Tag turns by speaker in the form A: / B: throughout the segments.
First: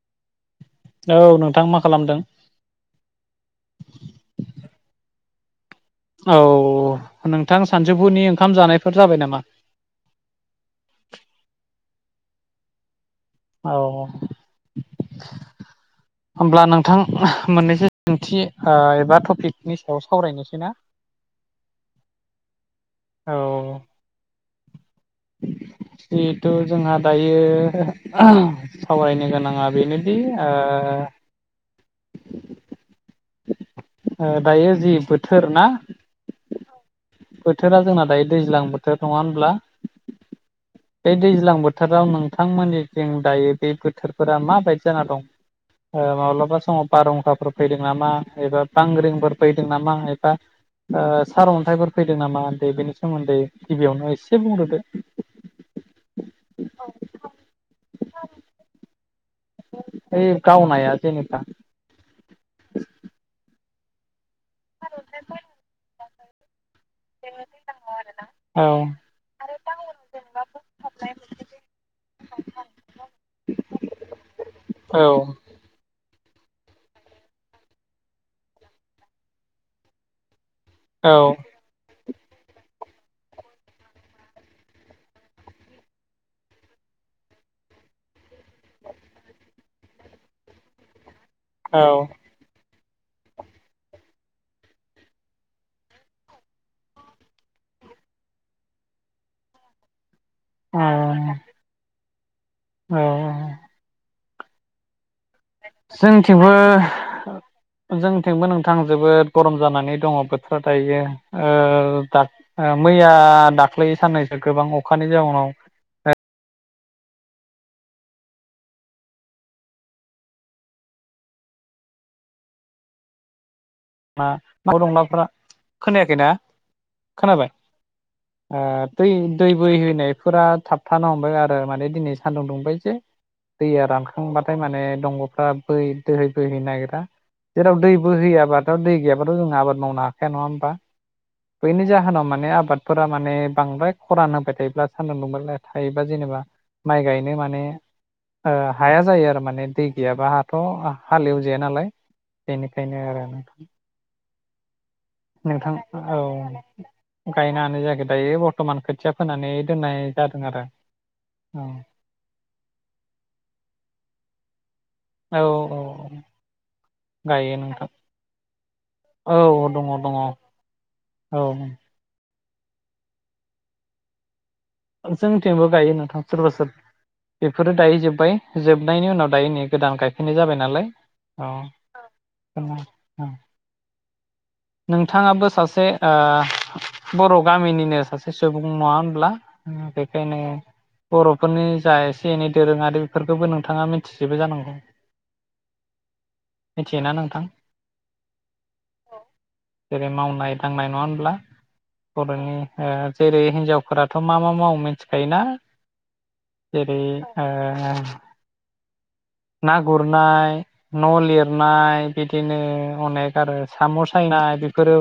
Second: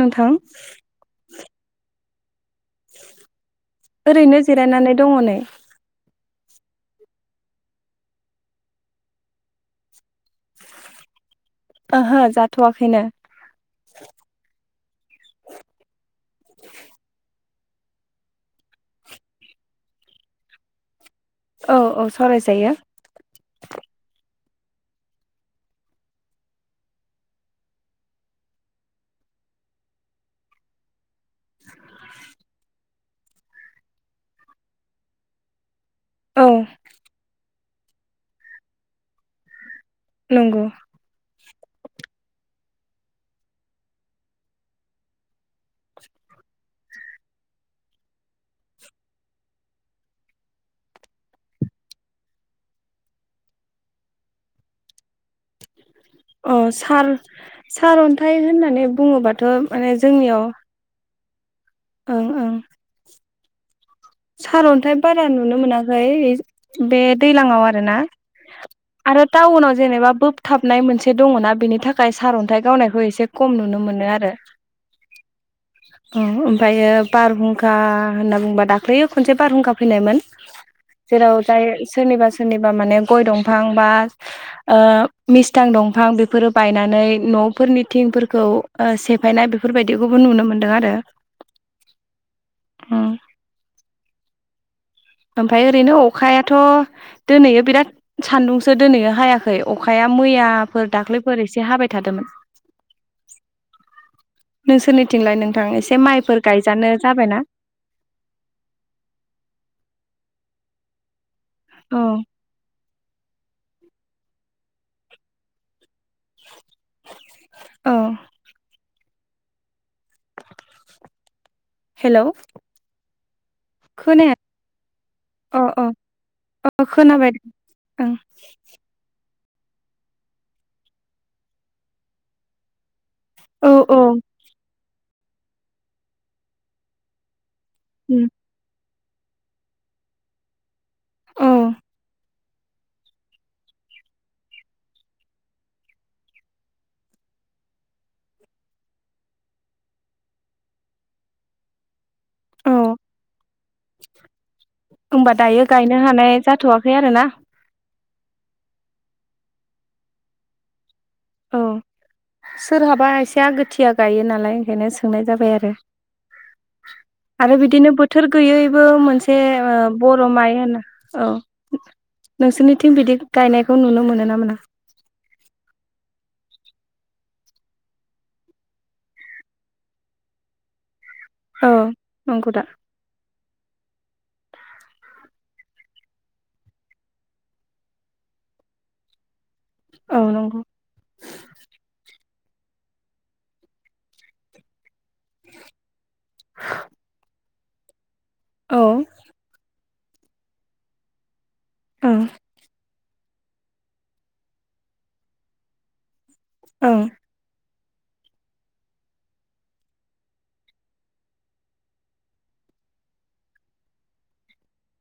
A: नोंथां
B: औ नोंथां मा खालामदों
A: ओरैनो जिरायनानै दङ नै
B: औ नोंथां सानजौफुरनि ओंखाम जानायफोर जाबाय नामा
A: ओहो जाथ'वाखैनो
B: औ [inaudible] होमब्ला नोंथां मोननैसो सोंथि ओ एबा टपिकनि सायाव सावरायनोसै ना
A: औ औ सावरायजायो
B: औ जिहेथु जोंहा दायो सावरायनो गोनाङा बेनोदि ओ ओ दायो जि बोथोर ना
A: औ
B: बोथोरा जोंना दायो दैज्लां बोथोर नङा होनब्ला
A: नंगौ
B: बे दैज्लां बो थोराव नोंथांमोननि जों दायो बे बोथोरफोरा माबायदि जाना दं ओ माब्लाबा समाव बारहुंखाफोर फैदों नामा एबा बांग्रिंफोर फैदों नामा एबा ओ सारअन्थाइफोर फैदों नामा बेनि सोमोन्दै गिबियावनो एसे बुंग्रोदो
A: अ सार सारअनथाइ होननानै बुङोबा थ' माने जोंनियाव
B: बा
A: ओं ओं सारअनथाइ बारा नुनो मोनाखै बे दैलांङाव आरो ना
B: औ
A: आरो टाउनाव जेनेबा बोबथाबनाय मोनसे दङना बेनि थाखाय सारअनथाइ गावनायखौ एसे खम नुनो मोनो आरो
B: औ
A: ओ ओमफ्रायो बारहुंखा होनना बुंङोबा दा ख्लि खनसे बारहुंखा फैनायमोन
B: औ
A: जेराव जाय सोरनिबा सोरनिबा माने गय दंफां बा ओ मिस्थां दंफां बेफोरो बायनानै न'फोरनि थिंफोरखौ अ सेफायनाय बेफोरबायदिखौबो नुनो मोनदों आरो
B: औ
A: उम ओमफ्राय ओरैनो अखायाथ' दोनैयो बिराद सानदुंसो दोनैयो हायाखै अखाया मैयाफोर दाख्लैफोर एसे हाबाय थादोंमोन
B: अ
A: नोंसोरनि
B: जोंथिंबो
A: जाबायना
B: जोंथिंबो नोंथां जोबोद गरम जानानै दङ बोथोरा दायो ओ
A: औ
B: दाथ' मैया दा ख्लैै साननैसो गोबां अखानि जाउनाव
A: औ हेल'
B: मा नाव [unintelligible]
A: अ अ
B: खोनायाखैना खोनाबाय
A: ओं
B: ओ दै दै बोहैनायफोरा थाबथानो हमबाय आरो माने दिनै सानदुं दुंबाय जे
A: औ
B: दैया
A: औ
B: रानखांबाथाय माने दंग'फ्रा बै दै बोहै नागिरा जेराव दै
A: उम
B: बोहोयाबा दै गैयाबाथ' जों आबाद मावनो हाखाया नङा होमबा
A: औ
B: बैनि जाहोनाव माने आबादफोरा माने बांद्राय खरान होबाय थायोब्ला सानदुं दुंबाय थायोबा जेनेबा माइ गायनो माने ओ हाया जायो आरो माने दै गैयाबा हाथ' हालेवजाया नालाय
A: औ
B: बेनिखायनो आरो नोंथां
A: होमबा दायो गायनो हानाय जाथ'वाखै आरो ना
B: ओमफ्राय बर्थमान खोथिया फोनानै दोननाय जादों आरो
A: औ सोरहाबा एसे आगोथिया गायो नालाय ओंखायनो सोंनाय
B: औ
A: जाबाय आरो
B: औ गायो
A: आरो
B: नोंथां
A: बिदिनो बोथोर गैयैबो मोनसे
B: औ दङ दङ
A: बर' माइ होनो औ नोंसोरनिथिं बिदि गायनायखौ नुनो मोनो ना मोना
B: जोंथिंबो गायो नोंथां सोरबा सोर बेफोरो दायो जोबबाय जोबनायनि उनाव दायो नै गोदान गायफिनाय जाबाय नालाय
A: औ नंगौ दा
B: औ नोंथाङाबो सासे बर' गामिनिनो सासे सुबुं नङा होनब्ला
A: औ
B: बेखायनो
A: नंगौ
B: बर'फोरनि जा एसे एसे एनै दोरोङारि बेफोरखौबो नोंथाङा मिथिजोबो जानांगौ मिथियोना नोंथां औ जेरै मावनाय दांनाय नङा होनब्ला
A: ओं
B: फरायनाय जेरै हिनजावफोराथ' मा मा मावो मिथिखायो ना? जेरै
A: ओं
B: आ [unintelligible] ना गुरनाय न' लिरनाय बिदिनो अनेक आरो साम' सायनाय बेफोरो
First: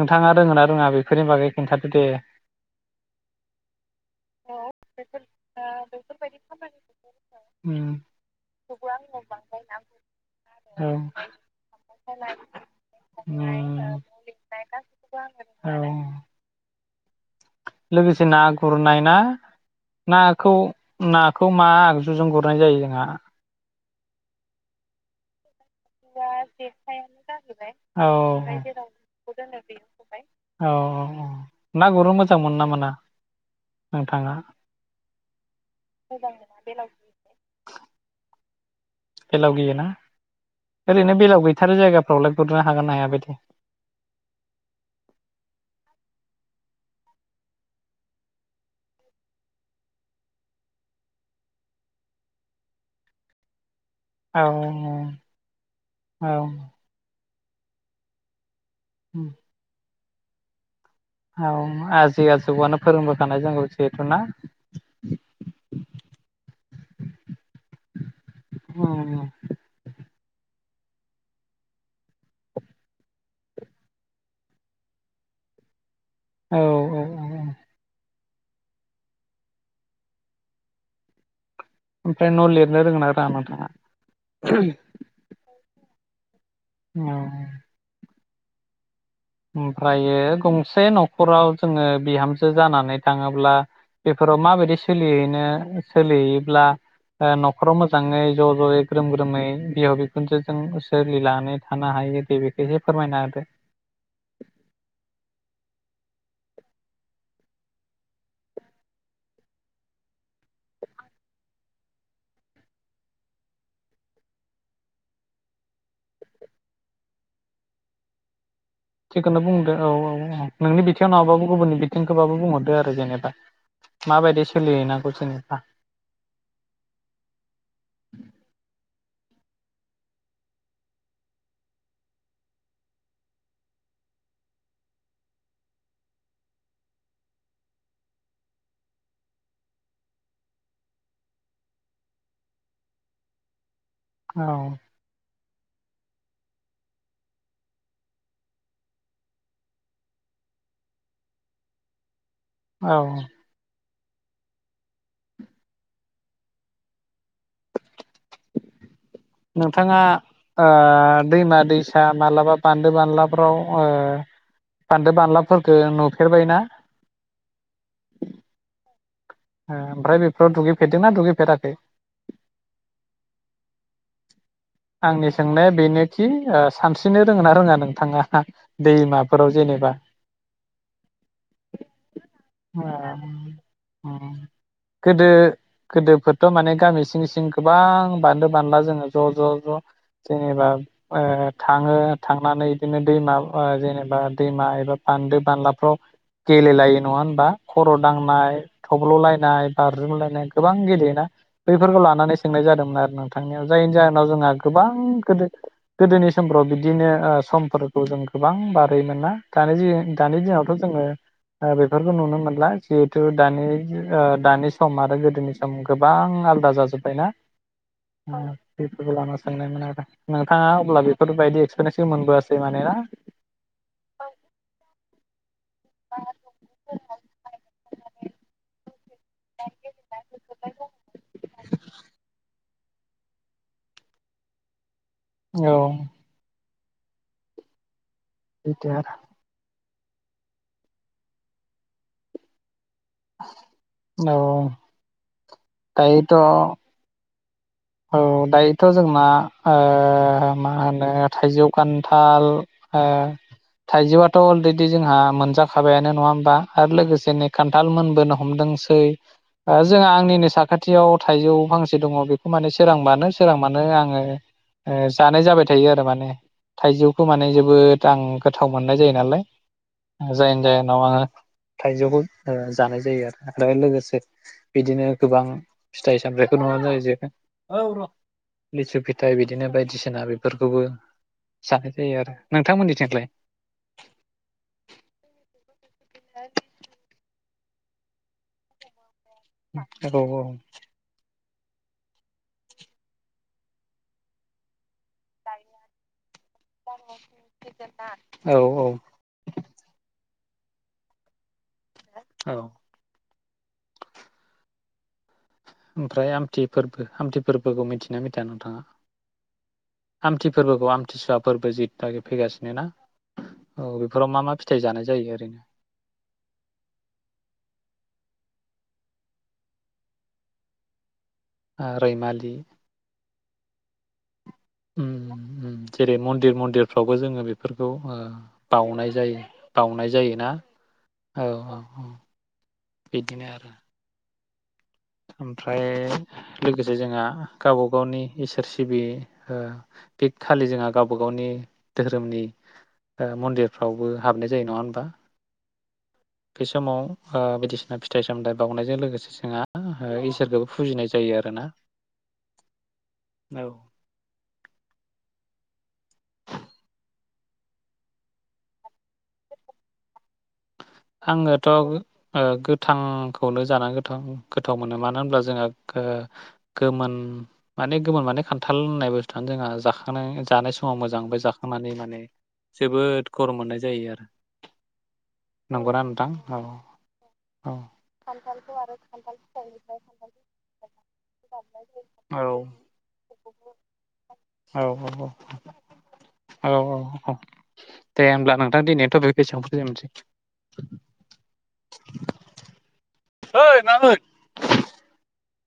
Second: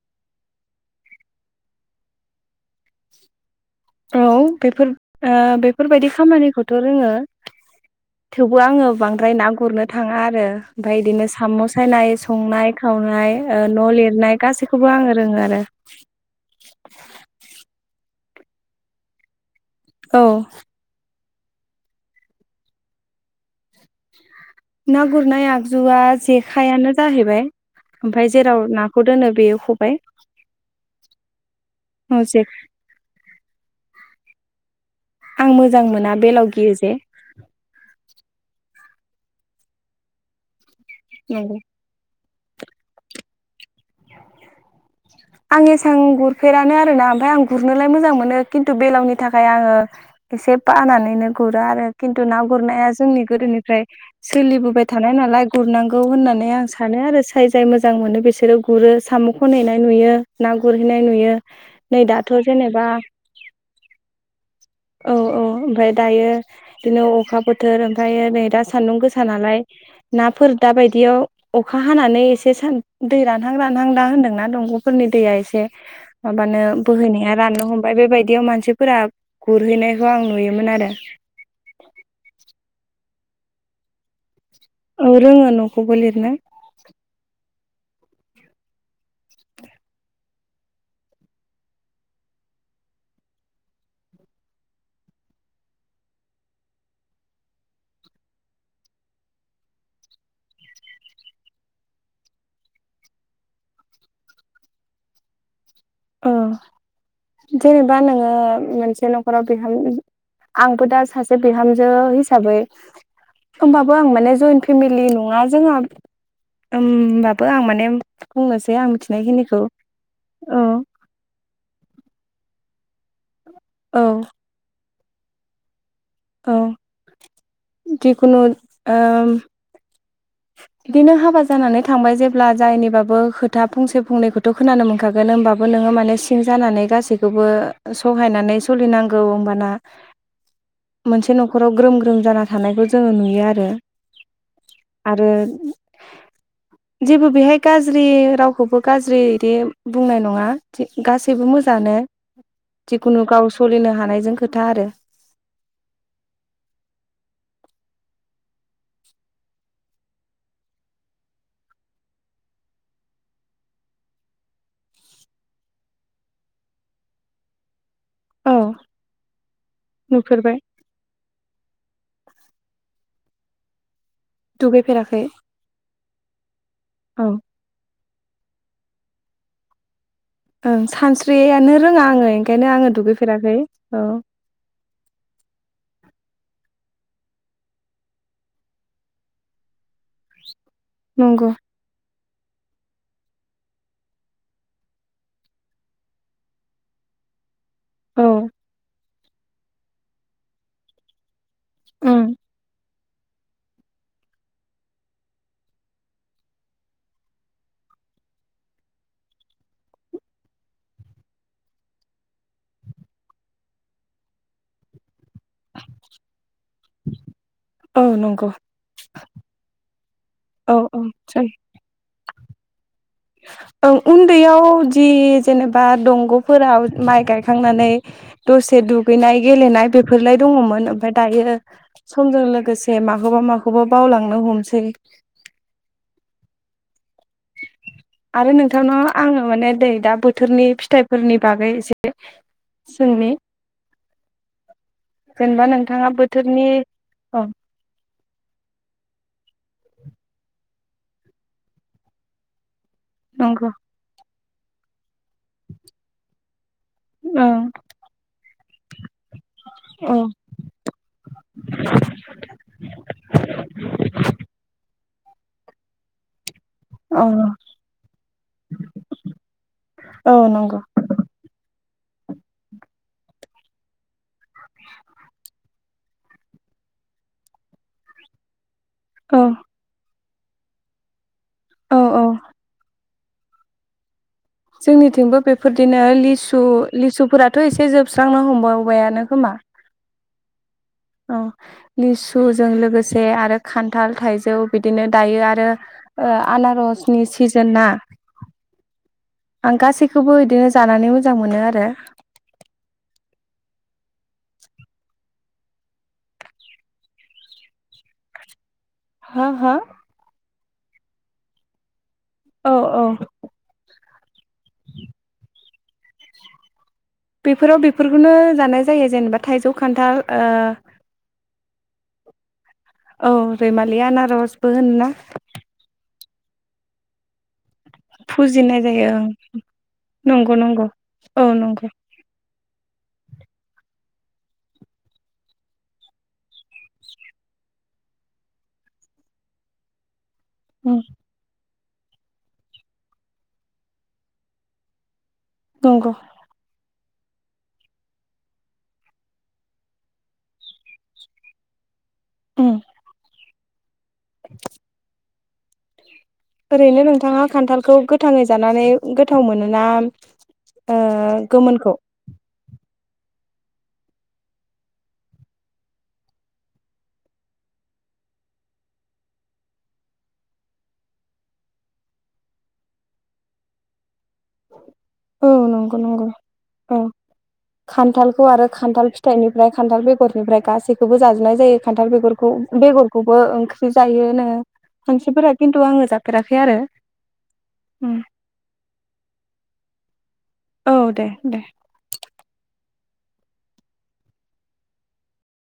B: नोंथाङा रोङो ना रोङा बेफोरनि बागै खिन्थादो दे।
A: औ बेफोर ओ बेफोरबायदि खामानिखौथ' रोङो
B: उम
A: थेवबो आङो बांद्राय ना गुरनो थाङा आरो
B: औ
A: ओमफ्राय बिदिनो साम' सायनाय संनाय खावनाय
B: उम
A: न' लिरनाय गासैखौबो आङो रोङो आरो।
B: औ ना गुरनायना?
A: औ
B: नाखौ ना खौ मा आगजुजों गुरनाय जायो जोंहा।
A: ना गुरनाय आगजु
B: औ
A: ओमफ्राय जेराव नाखौ दोनो बेयो खबाइ
B: औ ना गुरनो मोजां
A: जे
B: मोनो नामा ना नोंथाङा?
A: आं मोजां मोना बेलाव गियो जे
B: बेलाव गियोना? ओरैनो
A: नंगौ
B: गैथारै जायगाफ्राव फ्रावलाय‌ गुरनो हागोन ना हायाबायदि?
A: आं एसां गुरफेरानो आर ना ओमफ्राय आं गुरनोलाय मोजां मोनो खिन्थु बेलावनि थाखाय आङो एसे बानानैनो गुरो आरो खिन्थु ना गुरनाया जोंनि गोदोनिफ्राय
B: औ
A: सोलिबोबाय थानाय नालाय गुरनांगौ
B: औ
A: होननानै आं सानो आरो। जाय जाय मोजां मोनो बिसोरो गुरो
B: उम
A: साम'खौ खननैनाय नुयो। ना गुरनाय
B: औ आजि आजौआनो
A: जेनेबा
B: फोरोंबोखानाय जोंखौ जिहेथु ना
A: औ औ ओमफफ्राय दायो बिदिनो अखा बोथोर ओमफ्रायायो नै दा सान्दुं
B: उम
A: गोसा नालाय नाफोर दा बायदियाव अखा हानानै एसे सान दै रानहां रानहां दा होन्दोंना दंग'फोरनि दैया एसे
B: औ
A: माबानो बोहैनाया
B: औ
A: राननो हमबाय बेबायदि बिदियाव मानसिफोरा गुरहैनायखौ आं नुयोमोन आरो
B: ओमफ्राय न लिरनो रोंयो ना रोंङा नोंथाङा?
A: ओ रोङो नों खौबो लिरनो
B: औ ओमफ्रायो गंसे नखराव जोङो बिहामजो जानानै थाङोब्ला बेफोराव माबायदि सोलिहैनो सोलिहैयोब्ला नखराव मोजाङै ज जयै ग्रोम ग्रोमै बिहाव बिखुनजोजों सोलिनानै थानो हायो दे बेखौ एसे फोरमायना होदो।
A: अ जेनेबा नोङो मोनसे नखराव बिहाम आंबो दा सासे बिहामजो हिसाबै होमबाबो आं माने जइन्ट फेमिलि नङा जोंहा होनबाबो आं माने बुंनोसै बे आं मिथिनायखिनिखौ औ
B: थियाव नङाबाबो गुबुननि बिथिंखौबाबो बुंहरदो आरो जेनेबा
A: औ
B: माबायदि सोलिहैनां [unintelligible]
A: औ जिखुनु ओ बिदिनो हाबा जानानै थांबाय जेब्ला जायनिबाबो खोथा फंसे फंनैखौथ' खोनानो मोनखागोन होमबाबो नोङो माने सिं जानानै गासैखौबो सहायनानै सोलिनांगौ होमबाना मोनसे नखराव ग्रोम ग्रोम जाना थानायखौ जोङो नुयो आरो
B: औ
A: आरो जेबो बेहाय गाज्रि रावखौबो गाज्रि बिदि बुंनाय नङा गासैबो मोजाङानो
B: औ
A: जिखुनु गाव सलिनो हानाय जों खोथा आरो
B: नोंथाङा ओ दैमा दैसा मालाबा बान्दो बानलाफोराव ओ बान्दो बानलाफोरफोरखौ नुफेरबायना?
A: औ
B: ओ ओमफ्राय बेफोराव
A: नुफेरबाय
B: दुगैफेरदोंना दुगैफेराखै?
A: दुगैफेराखै
B: आंनि सोंनाया बेनोखि ओ सानस्रिनो
A: औ
B: रोङो ना रोङा नोंथाङा? दैमाफोराव जेनेबा
A: ओं सानस्रियानो रोङा आङो ओंखायनो आङो दुगैफेराखै औ
B: गोदोफोरथ'माने गामि सिं सिं गोबां बानदो बानला जोङो ज'ज' ज' जेनेबा
A: नंगौ
B: ओ थाङो थांनानै बिदिनो दैमा ओ जेनेबा दैमा एबा बान्दो बानलाफ्राव गेलेलायो नङा होनबा खर'
A: औ
B: दांनाय थब्ल'लाय नाय बाज्रुमलायनाय गोबां गेलेयो ना बैफोरखौ
A: उम
B: लानानै सोंनाय जादोंमोन आरो नोंथांनियाव जायनि जाहोनाव जोंहा गोबां गोदो गोदोनि समफ्राव बिदिनो ओ समफोरखौ जों गोबां बारहोयो मोनना दानि दानि दिनावथ' जोङो ओ बेफोरखौ नुनो मोनला जिहेथु दानि ओ दानि सम आरो गोदो नि सम गोबां आलदा जाजोब्बाय ना
A: औ नंगौ
B: बेफोरखौ लाना सोंनायमोन आरो नोंथाङा
A: औ औ
B: अब्ला
A: जायो
B: बेफोरबायदि एक्सपिरियेन्सखौ मोनबोआसै [unintelligible] माने ना
A: ओं उन्दैयाव जि जेनेबा दंग'फोराव माइ गायखांनानै दसे दु दुगैनाय गेलेनाय बेफोरलाय दङमोन ओमफ्राय दायो समजों लोगोसे माखौबा माखौबा बावलांनो हमसै
B: औ
A: आरो
B: बिदि
A: नोंथांनाव
B: आरो
A: आङो माने दै दा बोथोरनि फिथाइफोरनि बागै एसे सोंनि
B: औ
A: जेनबा नों नोंथाङा
B: दायोथ'
A: बोथोरनि औ
B: औ दायोथ' जोंना ओ मा होनो थाइजौ खान्थाल ओ
A: नंगौ
B: थाइजौआ थ' अलरेडि जोंहा मोनजाखाबायानो नङा होमबा आरो लोगोसेनो
A: ओं
B: खान्थाल मोनबोनो हमदोंसो। [inaudible] ओ जोंहा
A: औ
B: आंनिनो साखाथियाव थाइजौ फांसे दङ बे सोरांबानो सोरांबानो आङो जानाय जाबाय थायो आरो माने।
A: औ
B: थाइजौखौ माने जोबोद आं गोथाव मोननाय जायो नालाय
A: औ
B: जायनि
A: नंगौ
B: जाहोनाव आङो थाइजौखौ जानाय जायो आरो आरो लोगोसे बिदिनो गोबां फिथाय सामथायाइखौ नुआ जायो जेख ओ र लिसु फिथाइ
A: औ
B: बिदिनो बायदिसिना फोरखौबो
A: औ
B: जानाय जायो
A: औ
B: आरो नोंथांमोननिथिंलाय?
A: जोंनिथिंबो बे फोरदिनो लिसु लिसुफोरा थ' एसे जोबस्रांनो हमबावबायानो। खोमा
B: [unintelligible] अ
A: औ लिसुजों लोगोसे आरो खान्थाल थाइजौ बिदिनो दायो आरो ओ। आनारसनि सिजोन ना
B: औ औ
A: आं गासैखौबो बिदिनो जानानै मोजां मोनो आरो। द
B: औ
A: [unintelligible]
B: ओमफ्राय आमथि फोरबो आमथि फोरबोखौ मिथिना मिथिया नोंथाङा?
A: हो हो
B: आमथि फोरबोखौ आमथिसुवा फोरबो जि फैगासिनो
A: औ
B: ना
A: औ
B: औ। बेफोराव मा मा फिथाइ जानाय जायो ओरैनो
A: बेफोराव बेफोरखौनो जानाय जायो जेनेबा थाइजौ खान्थाल ओ
B: ओ रैमालि-
A: औ रैमालि आनारस बो
B: उम
A: होनोना
B: उम जेरै मन्दिर मन्दिरफ्रावबो जोङो बेफोरखौ
A: फुजिनाय
B: बावनाय
A: ओं
B: जायो बावनाय जायोना
A: नंगौ नंगौ
B: औ औ औ। बिदिनो आरो ओमफ्राय लोगोसे जोंहा गावबा गावनि इसोर सिबि ओ [unintelligible] खालि जोंहा
A: उम
B: गावबा गावनि धोरोमनि ओ मन्दिरफ्रावबो हाबनाय जायो नङा होनबा
A: नंगौ
B: बे समाव ओ बायदिसिना फिथाइ सामथायाइ बावनायजों लोगोसे जोंहा इसोरखौबो फुजिनाय जायो आरोना
A: ओम
B: औ
A: [inaudible] ओरैनो नोंथाङा खान्थालखौ गोथाङै जानानै गोथाव मोनोना ओ
B: आङोथ'
A: गोमोनखौ?
B: गो गोथांखौनो जानानै गोथाव गोथाव मोनो मानो होनब्ला जोंहा गोमोन माने गोमोन माने खान्थाल होननाय बुस्थुआनो जोंहा जाखांनाय जानाय समाव मोजां बे जाखांनानै माने जोबोद गरम मोननाय जायो आरो
A: औ नंगौ
B: नंगौना
A: नंगौ
B: नोंथां
A: औ
B: औ
A: खान्थालखौ आरो खान्थाल फिथाइनिफ्राय खान्थाल बेगरनिफ्राय गासैखौबो जाजोबनाय जायो खान्थाल
B: औ
A: बेगरखौ बेगरखौबो ओंख्रि जायो नोङो मानसिफोरा खिन्थु आङो जाफेराखै
B: औ
A: आरो
B: औ औ दे होमब्ला नोंथां दिनैथ' बे बेसेबां फोजोबनोसै
A: औ दे दे
B: ओइ मामोन